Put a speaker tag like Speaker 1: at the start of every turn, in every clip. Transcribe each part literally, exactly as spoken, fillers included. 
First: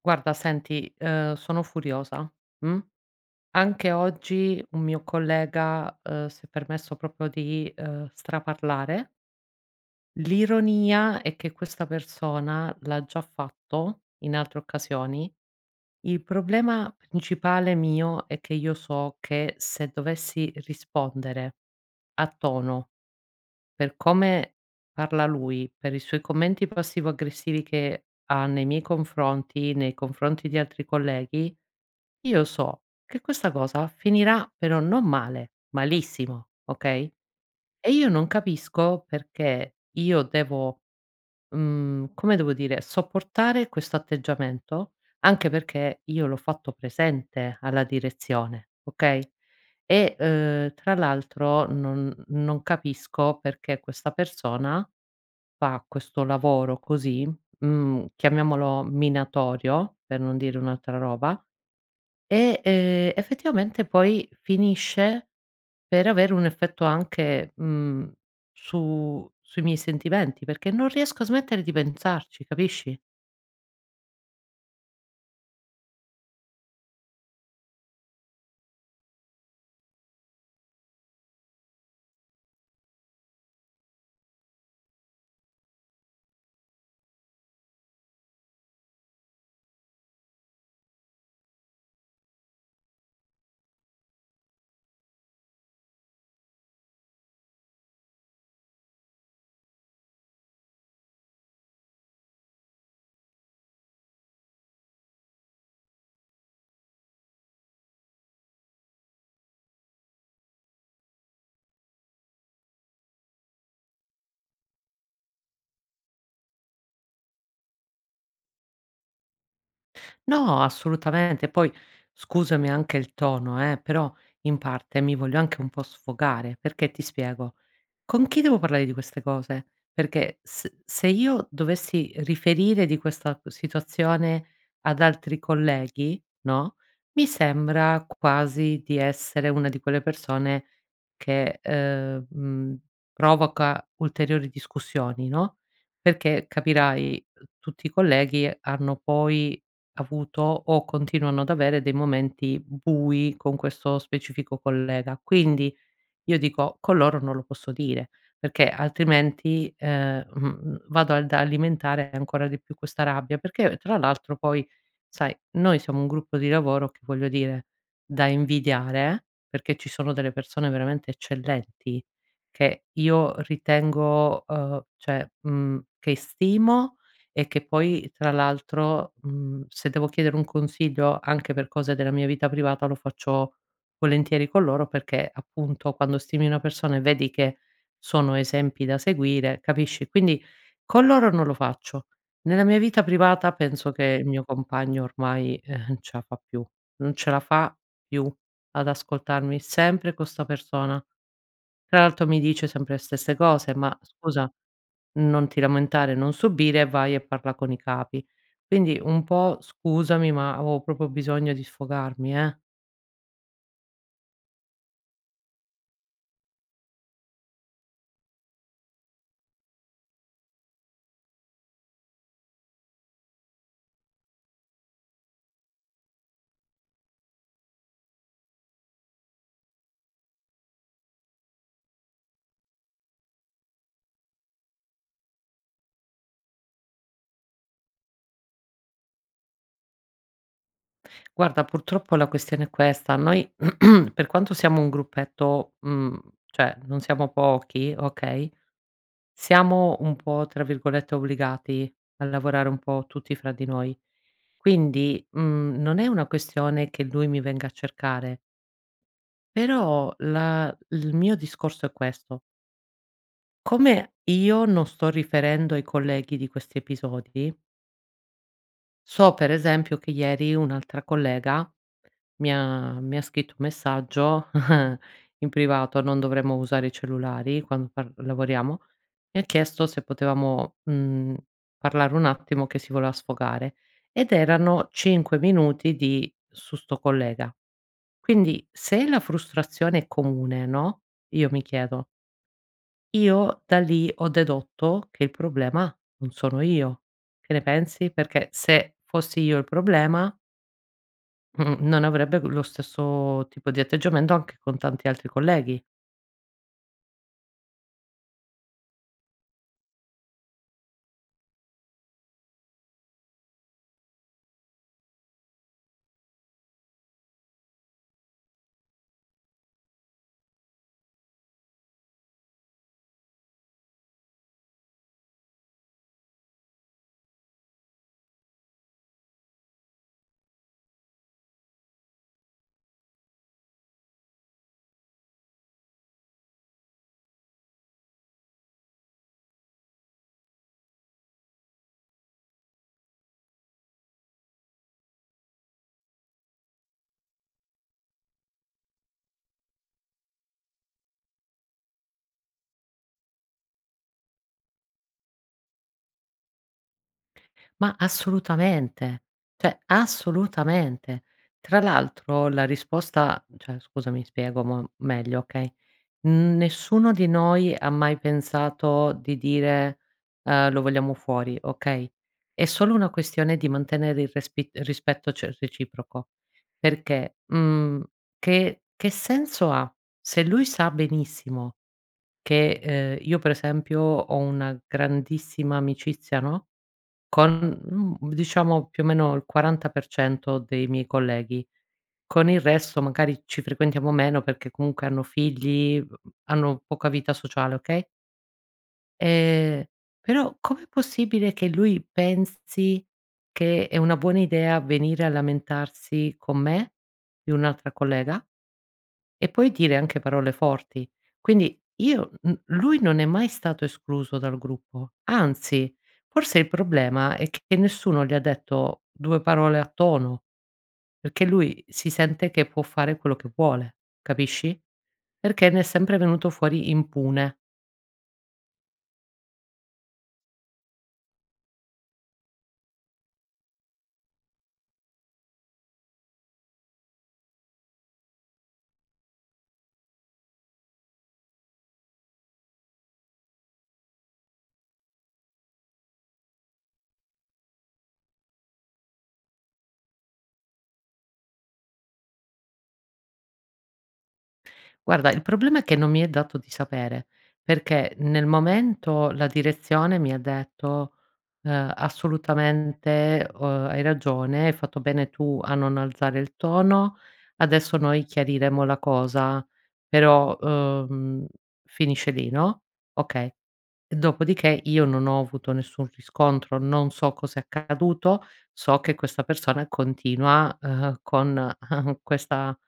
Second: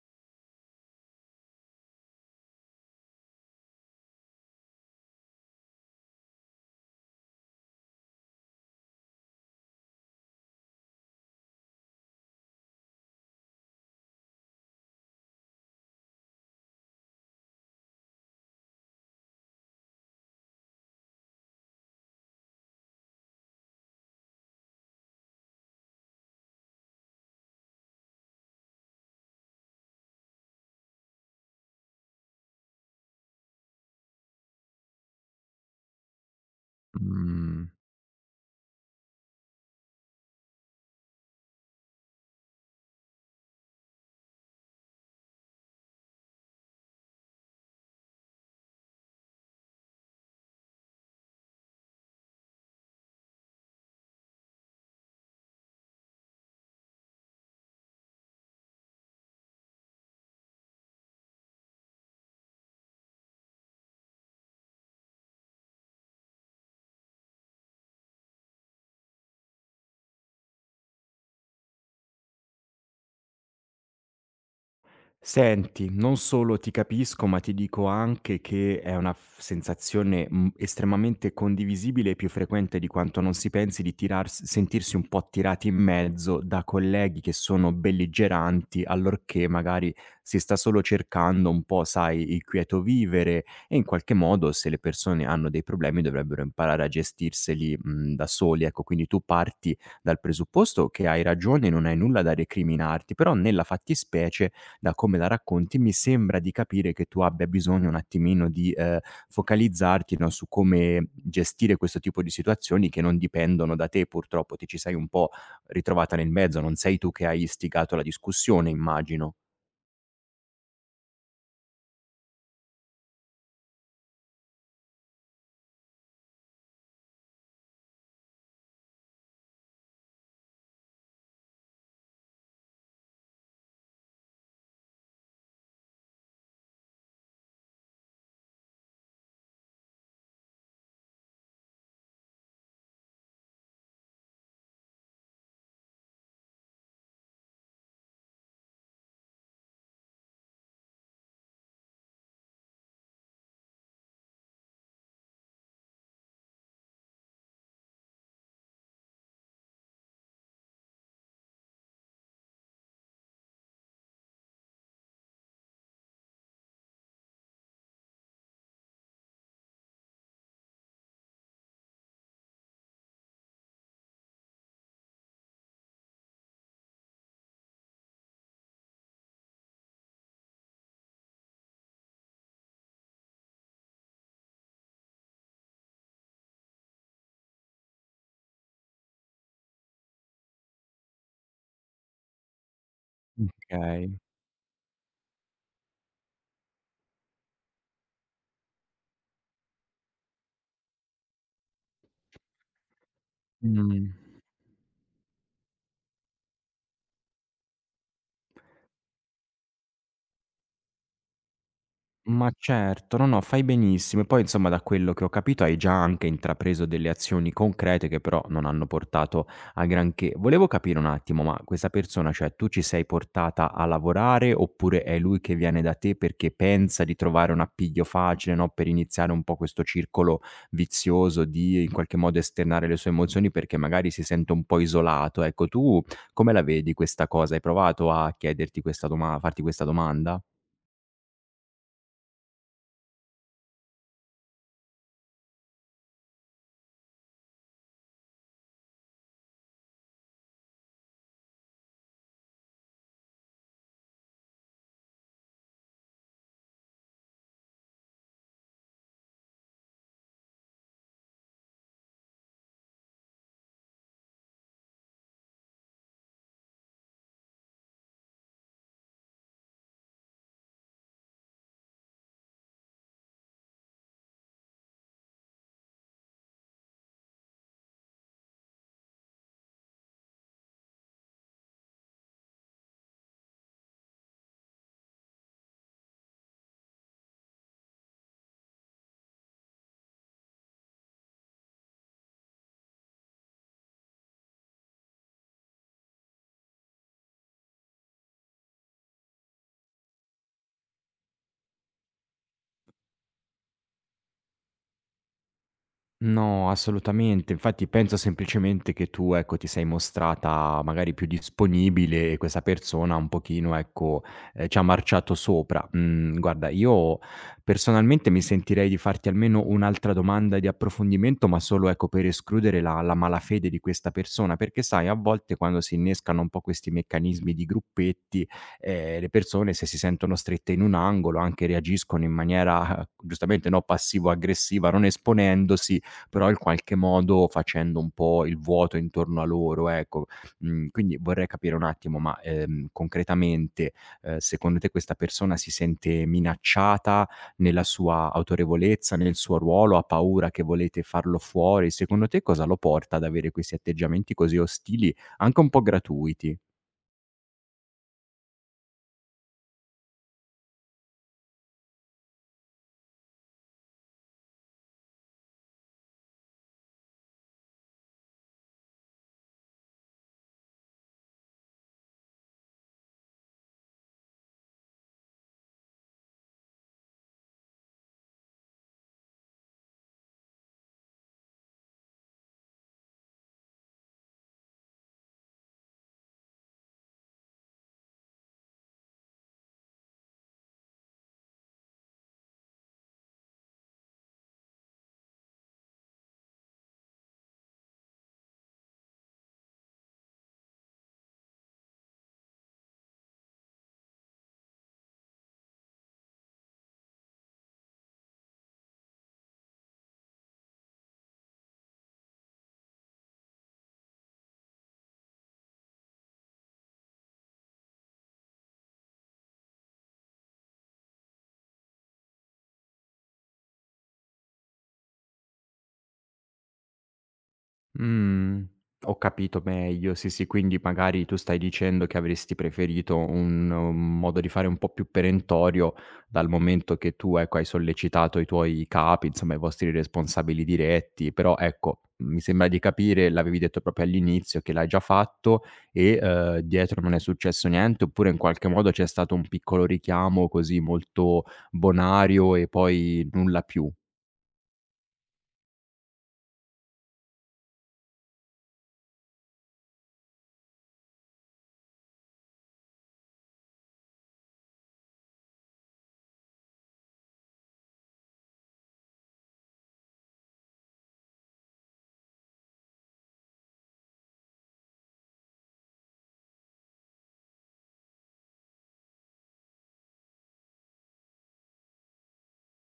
Speaker 1: Guarda, senti, ehm, sono furiosa, mh? Anche oggi un mio collega, ehm, si è permesso proprio di, ehm, straparlare. L'ironia è che questa persona l'ha già fatto in altre occasioni. Il problema principale mio è che io so che se dovessi rispondere a tono per come parla lui, per i suoi commenti passivo aggressivi che ha nei miei confronti, nei confronti di altri colleghi. Io so che questa cosa finirà però non male, malissimo, okay,
Speaker 2: Mhmm.
Speaker 1: e io non capisco perché io devo, mhmm, come devo dire, sopportare questo atteggiamento, anche perché io l'ho fatto presente alla direzione, okay, e, uhm, tra l'altro non non capisco perché questa persona fa questo lavoro così, mhmm, chiamiamolo minatorio, per non dire un'altra roba, e, ehm, effettivamente poi finisce per avere un effetto anche, mhmm, su sui miei sentimenti, perché non riesco a smettere di pensarci, capisci?
Speaker 2: Senti, non solo ti capisco, ma ti dico anche che è una f sensazione, mhmm, estremamente condivisibile e più frequente di quanto non si pensi di tirars sentirsi un po' tirati in mezzo da colleghi che sono belligeranti, allorché magari si sta solo cercando un po', sai, il quieto vivere e in qualche modo se le persone hanno dei problemi dovrebbero imparare a gestirseli, mhmm, da soli, ecco. Quindi tu parti dal presupposto che hai ragione, non hai nulla da recriminarti, però nella fattispecie da come la racconti, mi sembra di capire che tu abbia bisogno un attimino di, ehm, focalizzarti, no, su come gestire questo tipo di situazioni che non dipendono da te purtroppo, ti ci sei un po' ritrovata nel mezzo, non sei tu che hai istigato la discussione immagino.
Speaker 1: No, assolutamente. Poi scusami anche il tono, eh, però in parte mi voglio anche un po' sfogare, perché ti spiego: con chi devo parlare di queste cose? Perché s se io dovessi riferire di questa situazione ad altri colleghi, no, mi sembra quasi di essere una di quelle persone che, ehm, mhmm, provoca ulteriori discussioni, no, perché capirai, uhm, tutti i colleghi hanno poi avuto o continuano ad avere dei momenti bui con questo specifico collega. Quindi, io dico: "Con loro non lo posso dire, perché altrimenti, ehm, mhmm, vado ad alimentare ancora di più questa rabbia." Perché tra l'altro poi, sai, noi siamo un gruppo di lavoro che, voglio dire, da invidiare, perché ci sono delle persone veramente eccellenti che io ritengo, uhm, cioè, mhmm, che stimo e che poi tra l'altro, mhmm, se devo chiedere un consiglio anche per cose della mia vita privata lo faccio volentieri con loro perché appunto quando stimi una persona e vedi che sono esempi da seguire, capisci? Quindi con loro non lo faccio. Nella mia vita privata penso
Speaker 2: Okay.
Speaker 1: che il mio compagno ormai, eh, non ce la fa più, non ce la fa più ad ascoltarmi, sempre con 'sta persona. Tra l'altro mi dice sempre le stesse cose, ma
Speaker 2: Mh.
Speaker 1: scusa, non ti lamentare, non subire, vai e parla con i capi. Quindi un po' scusami, ma avevo proprio bisogno di sfogarmi,
Speaker 2: Ma
Speaker 1: eh.
Speaker 2: certo, no, no, fai benissimo. E poi insomma da quello che ho capito hai già anche intrapreso delle azioni concrete che però non hanno portato a granché. Volevo capire un attimo, ma questa persona, cioè tu ci sei portata a lavorare oppure è lui che viene da te perché pensa di trovare un appiglio facile, no, per iniziare un po' questo circolo vizioso di in qualche modo esternare le sue emozioni perché magari si sente un po' isolato. Ecco, tu come la vedi questa cosa? Hai provato a chiederti questa doma- a farti questa domanda?
Speaker 1: Guarda, purtroppo la questione è questa. Noi per quanto siamo un gruppetto, mhmm, cioè non siamo pochi, okay, siamo un po' tra virgolette "obbligati" a lavorare un po' tutti fra di noi. Quindi, mhmm, non è una questione che lui mi venga a cercare, però la il mio discorso è questo: come io non sto riferendo ai colleghi di questi episodi, so per esempio che ieri un'altra collega mi ha mi ha scritto un messaggio in privato, non dovremmo usare i cellulari quando par lavoriamo, e ha chiesto se potevamo, mhmm, parlare un attimo che si voleva sfogare, ed erano cinque minuti di su sto collega. Quindi se la frustrazione è comune, no, io mi chiedo, io da lì ho dedotto che il problema non sono io. Che ne pensi? Perché se fossi io il problema. Mh-mh, non avrebbe lo stesso tipo di atteggiamento anche con tanti altri colleghi,
Speaker 2: No, assolutamente. Infatti penso semplicemente che tu, ecco, ti sei mostrata magari più disponibile e questa persona un pochino, ecco, ehm, ci ha marciato sopra. Mhmm, guarda, io personalmente mi sentirei di farti almeno un'altra domanda di approfondimento, ma solo, ecco, per escludere la la malafede di questa persona, perché sai a volte quando si innescano un po' questi meccanismi di gruppetti, ehm, le persone se si sentono strette in un angolo anche reagiscono in maniera eh, giustamente, no, passivo aggressiva, non esponendosi però in qualche modo facendo un po' il vuoto intorno a loro, ecco. Mhmm, quindi vorrei capire un attimo, ma, ehm, concretamente, ehm, secondo te questa persona si sente minacciata nella sua autorevolezza, nel suo ruolo, ha paura che volete farlo fuori? Secondo te cosa lo porta ad avere questi atteggiamenti così ostili, anche un po' gratuiti?
Speaker 1: ma assolutamente, cioè assolutamente. Tra l'altro la risposta, cioè scusami, spiego mo meglio, okay, nessuno di noi ha mai pensato di dire, ehm: "Lo vogliamo fuori", okay, è solo una questione di mantenere il respi rispetto ce reciproco. Perché, mhmm, che che senso ha? Se lui sa benissimo che, ehm, io per esempio ho una grandissima amicizia, no, con, mhmm, diciamo più o meno il quaranta per cento dei miei colleghi. Con il resto magari ci frequentiamo meno perché comunque hanno figli, uhm, hanno poca vita sociale, okay, ehm, però com'è possibile che lui pensi che è una buona idea venire a lamentarsi con me di un'altra collega? E poi dire anche parole forti. Quindi io, mhmm, lui non è mai stato escluso dal gruppo, anzi forse il problema è che nessuno gli ha detto due parole a tono, perché lui si sente che può fare quello che vuole, capisci? Perché ne è sempre venuto fuori impune.
Speaker 2: Mhmm, ho capito meglio. Sì, sì, quindi magari tu stai dicendo che avresti preferito un un modo di fare un po' più perentorio, dal momento che tu, ecco, hai sollecitato i tuoi capi, insomma i vostri responsabili diretti, però ecco, mi sembra di capire, l'avevi detto proprio all'inizio, che l'hai già fatto e, uhm, dietro non è successo niente, oppure in qualche modo c'è stato un piccolo richiamo così molto bonario e poi nulla più?
Speaker 1: Guarda, il problema è che non mi è dato di sapere, perché nel momento la direzione mi ha detto, ehm: "Assolutamente, uhm, hai ragione, hai fatto bene tu a non alzare il tono, adesso noi chiariremo la cosa, però, uhm, finisce lì", no, okay. E dopodiché io non ho avuto nessun riscontro, non so cos'è accaduto, so che questa persona continua, uhm, con eh, questa,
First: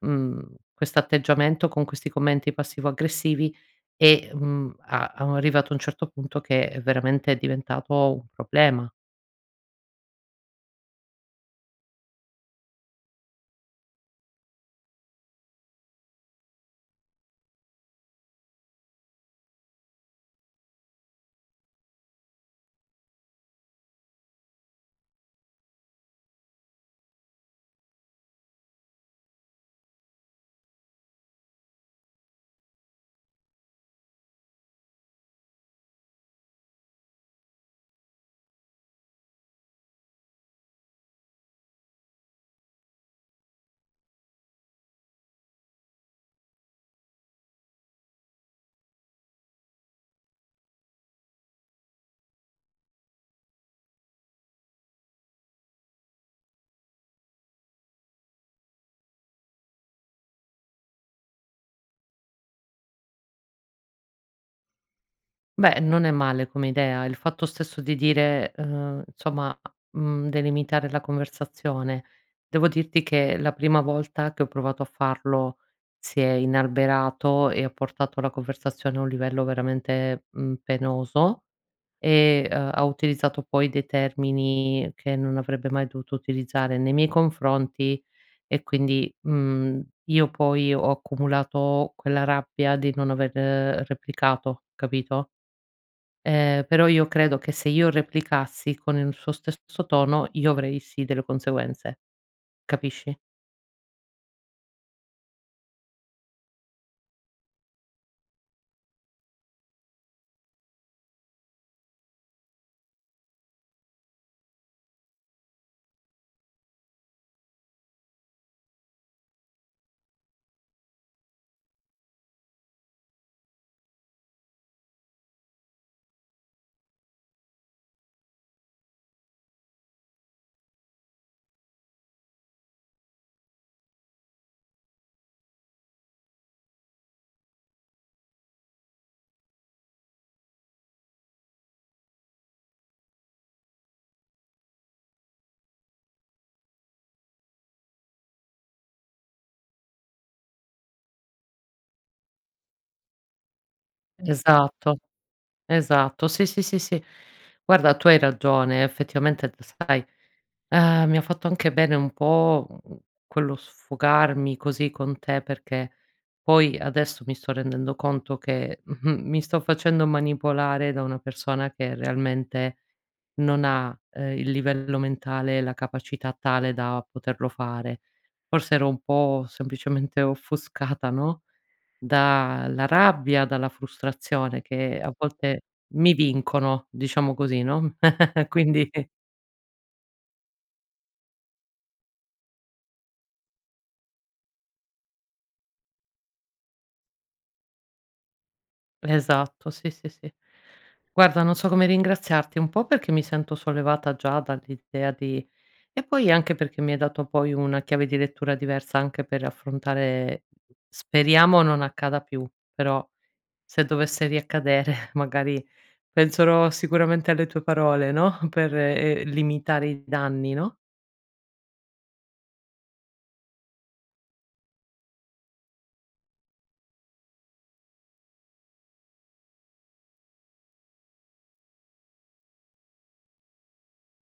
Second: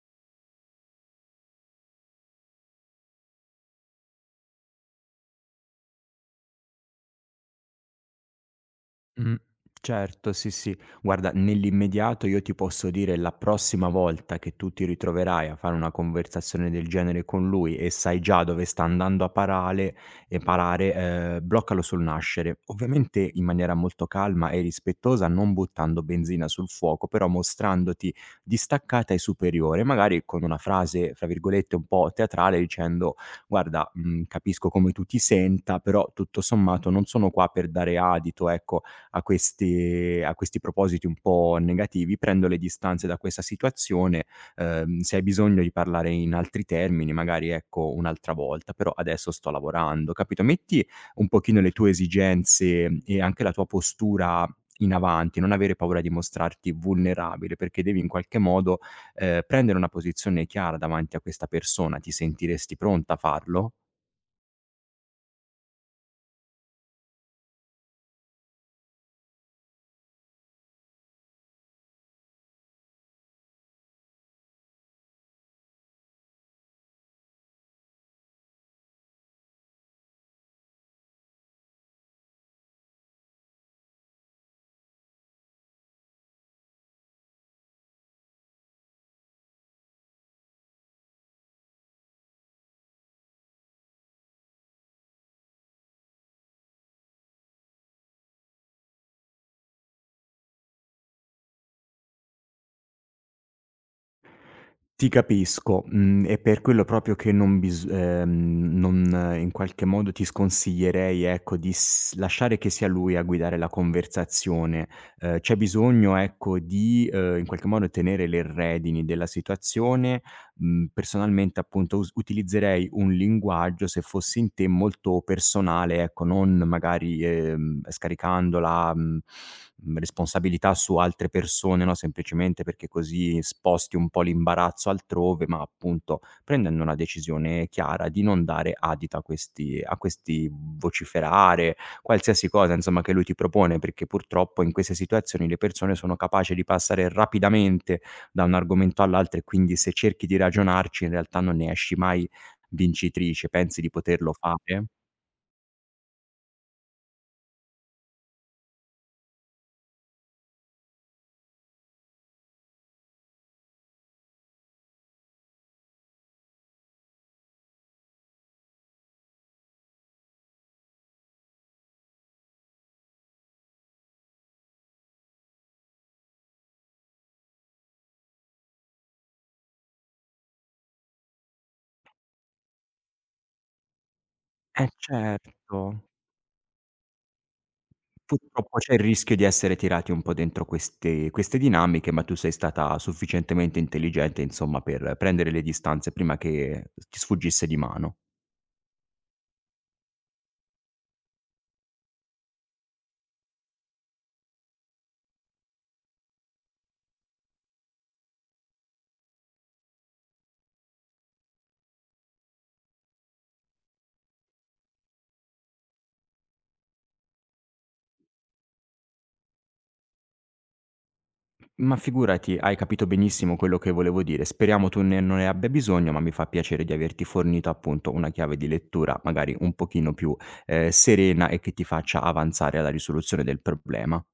Speaker 1: mhmm, quest'atteggiamento, con questi commenti passivo-aggressivi e, mhmm, a a è arrivato a un certo punto che veramente è veramente diventato un problema.
Speaker 2: Mh. Certo, sì, sì. Guarda, nell'immediato io ti posso dire la prossima volta che tu ti ritroverai a fare una conversazione del genere con lui e sai già dove sta andando a parare e parare, ehm, bloccalo sul nascere. Ovviamente in maniera molto calma e rispettosa, non buttando benzina sul fuoco, però mostrandoti distaccata e superiore, magari con una frase, fra virgolette, un po' teatrale dicendo: "Guarda, mhmm, capisco come tu ti senta, però tutto sommato non sono qua per dare adito, ecco, a questi a questi propositi un po' negativi, prendo le distanze da questa situazione, ehm, se hai bisogno di parlare in altri termini magari ecco un'altra volta, però adesso sto lavorando, capito, metti un pochino le tue esigenze e anche la tua postura in avanti, non avere paura di mostrarti vulnerabile, perché devi in qualche modo, ehm, prendere una posizione chiara davanti a questa persona. Ti sentiresti pronta a farlo?
Speaker 1: Beh, non è male come idea. Il fatto stesso di dire, uhm, insomma, mhmm, delimitare la conversazione. Devo dirti che la prima volta che ho provato a farlo si è inalberato e ha portato la conversazione a un livello veramente, mhmm, penoso e, uhm, ha utilizzato poi dei termini che non avrebbe mai dovuto utilizzare nei miei confronti e quindi, mhmm, io poi ho accumulato quella rabbia di non aver, eh, replicato, capito? Ehm, però io credo che se io replicassi con il suo stesso tono, io avrei sì delle conseguenze, capisci?
Speaker 2: Ti capisco, mhmm, è per quello proprio che non bis ehm, non eh, in qualche modo ti sconsiglierei, ecco, di s lasciare che sia lui a guidare la conversazione. Ehm, c'è bisogno, ecco, di, ehm, in qualche modo tenere le redini della situazione mhmm, personalmente appunto us utilizzerei un linguaggio, se fossi in te, molto personale, ecco, non magari, ehm, scaricando la, mhmm, responsabilità su altre persone, no, semplicemente perché così sposti un po' l'imbarazzo altrove, ma appunto prendendo una decisione chiara di non dare adito a questi a questi vociferare, qualsiasi cosa insomma che lui ti propone, perché purtroppo in queste situazioni le persone sono capaci di passare rapidamente da un argomento all'altro e quindi se cerchi di ragionarci in realtà non ne esci mai vincitrice. Pensi di
Speaker 1: Mh-mh.
Speaker 2: poterlo fare?
Speaker 1: Esatto, esatto. Sì, sì, sì, sì. Guarda, tu hai ragione, effettivamente, t sai, Ehm, mi ha fatto anche bene un po', mhmm, quello sfogarmi così con te, perché poi adesso mi sto rendendo conto che, mh-mh, mi sto facendo manipolare da una persona che realmente non ha, ehm, il livello mentale e la capacità tale da poterlo fare. Forse ero un po' semplicemente offuscata, no, dalla rabbia, dalla frustrazione
Speaker 2: Eh
Speaker 1: che a volte
Speaker 2: certo.
Speaker 1: mi vincono, diciamo così, no,
Speaker 2: Purtroppo
Speaker 1: quindi.
Speaker 2: c'è il rischio di essere tirati un po' dentro queste queste dinamiche, ma tu sei stata sufficientemente intelligente, insomma, per prendere le distanze prima che ti sfuggisse di mano.
Speaker 1: Esatto, sì, sì, sì. Guarda, non so come ringraziarti, un po' perché mi sento sollevata già dall'idea di, e poi anche perché mi hai dato poi una chiave di lettura diversa anche per affrontare, speriamo non accada più, però se dovesse riaccadere magari penserò sicuramente alle tue parole, no, per, ehm, limitare i danni, no?
Speaker 2: Ma figurati, hai capito benissimo quello che volevo dire. Speriamo tu ne non ne abbia bisogno, ma mi fa piacere di averti fornito appunto una chiave di lettura magari un pochino più, ehm, serena e che ti faccia avanzare alla risoluzione del problema.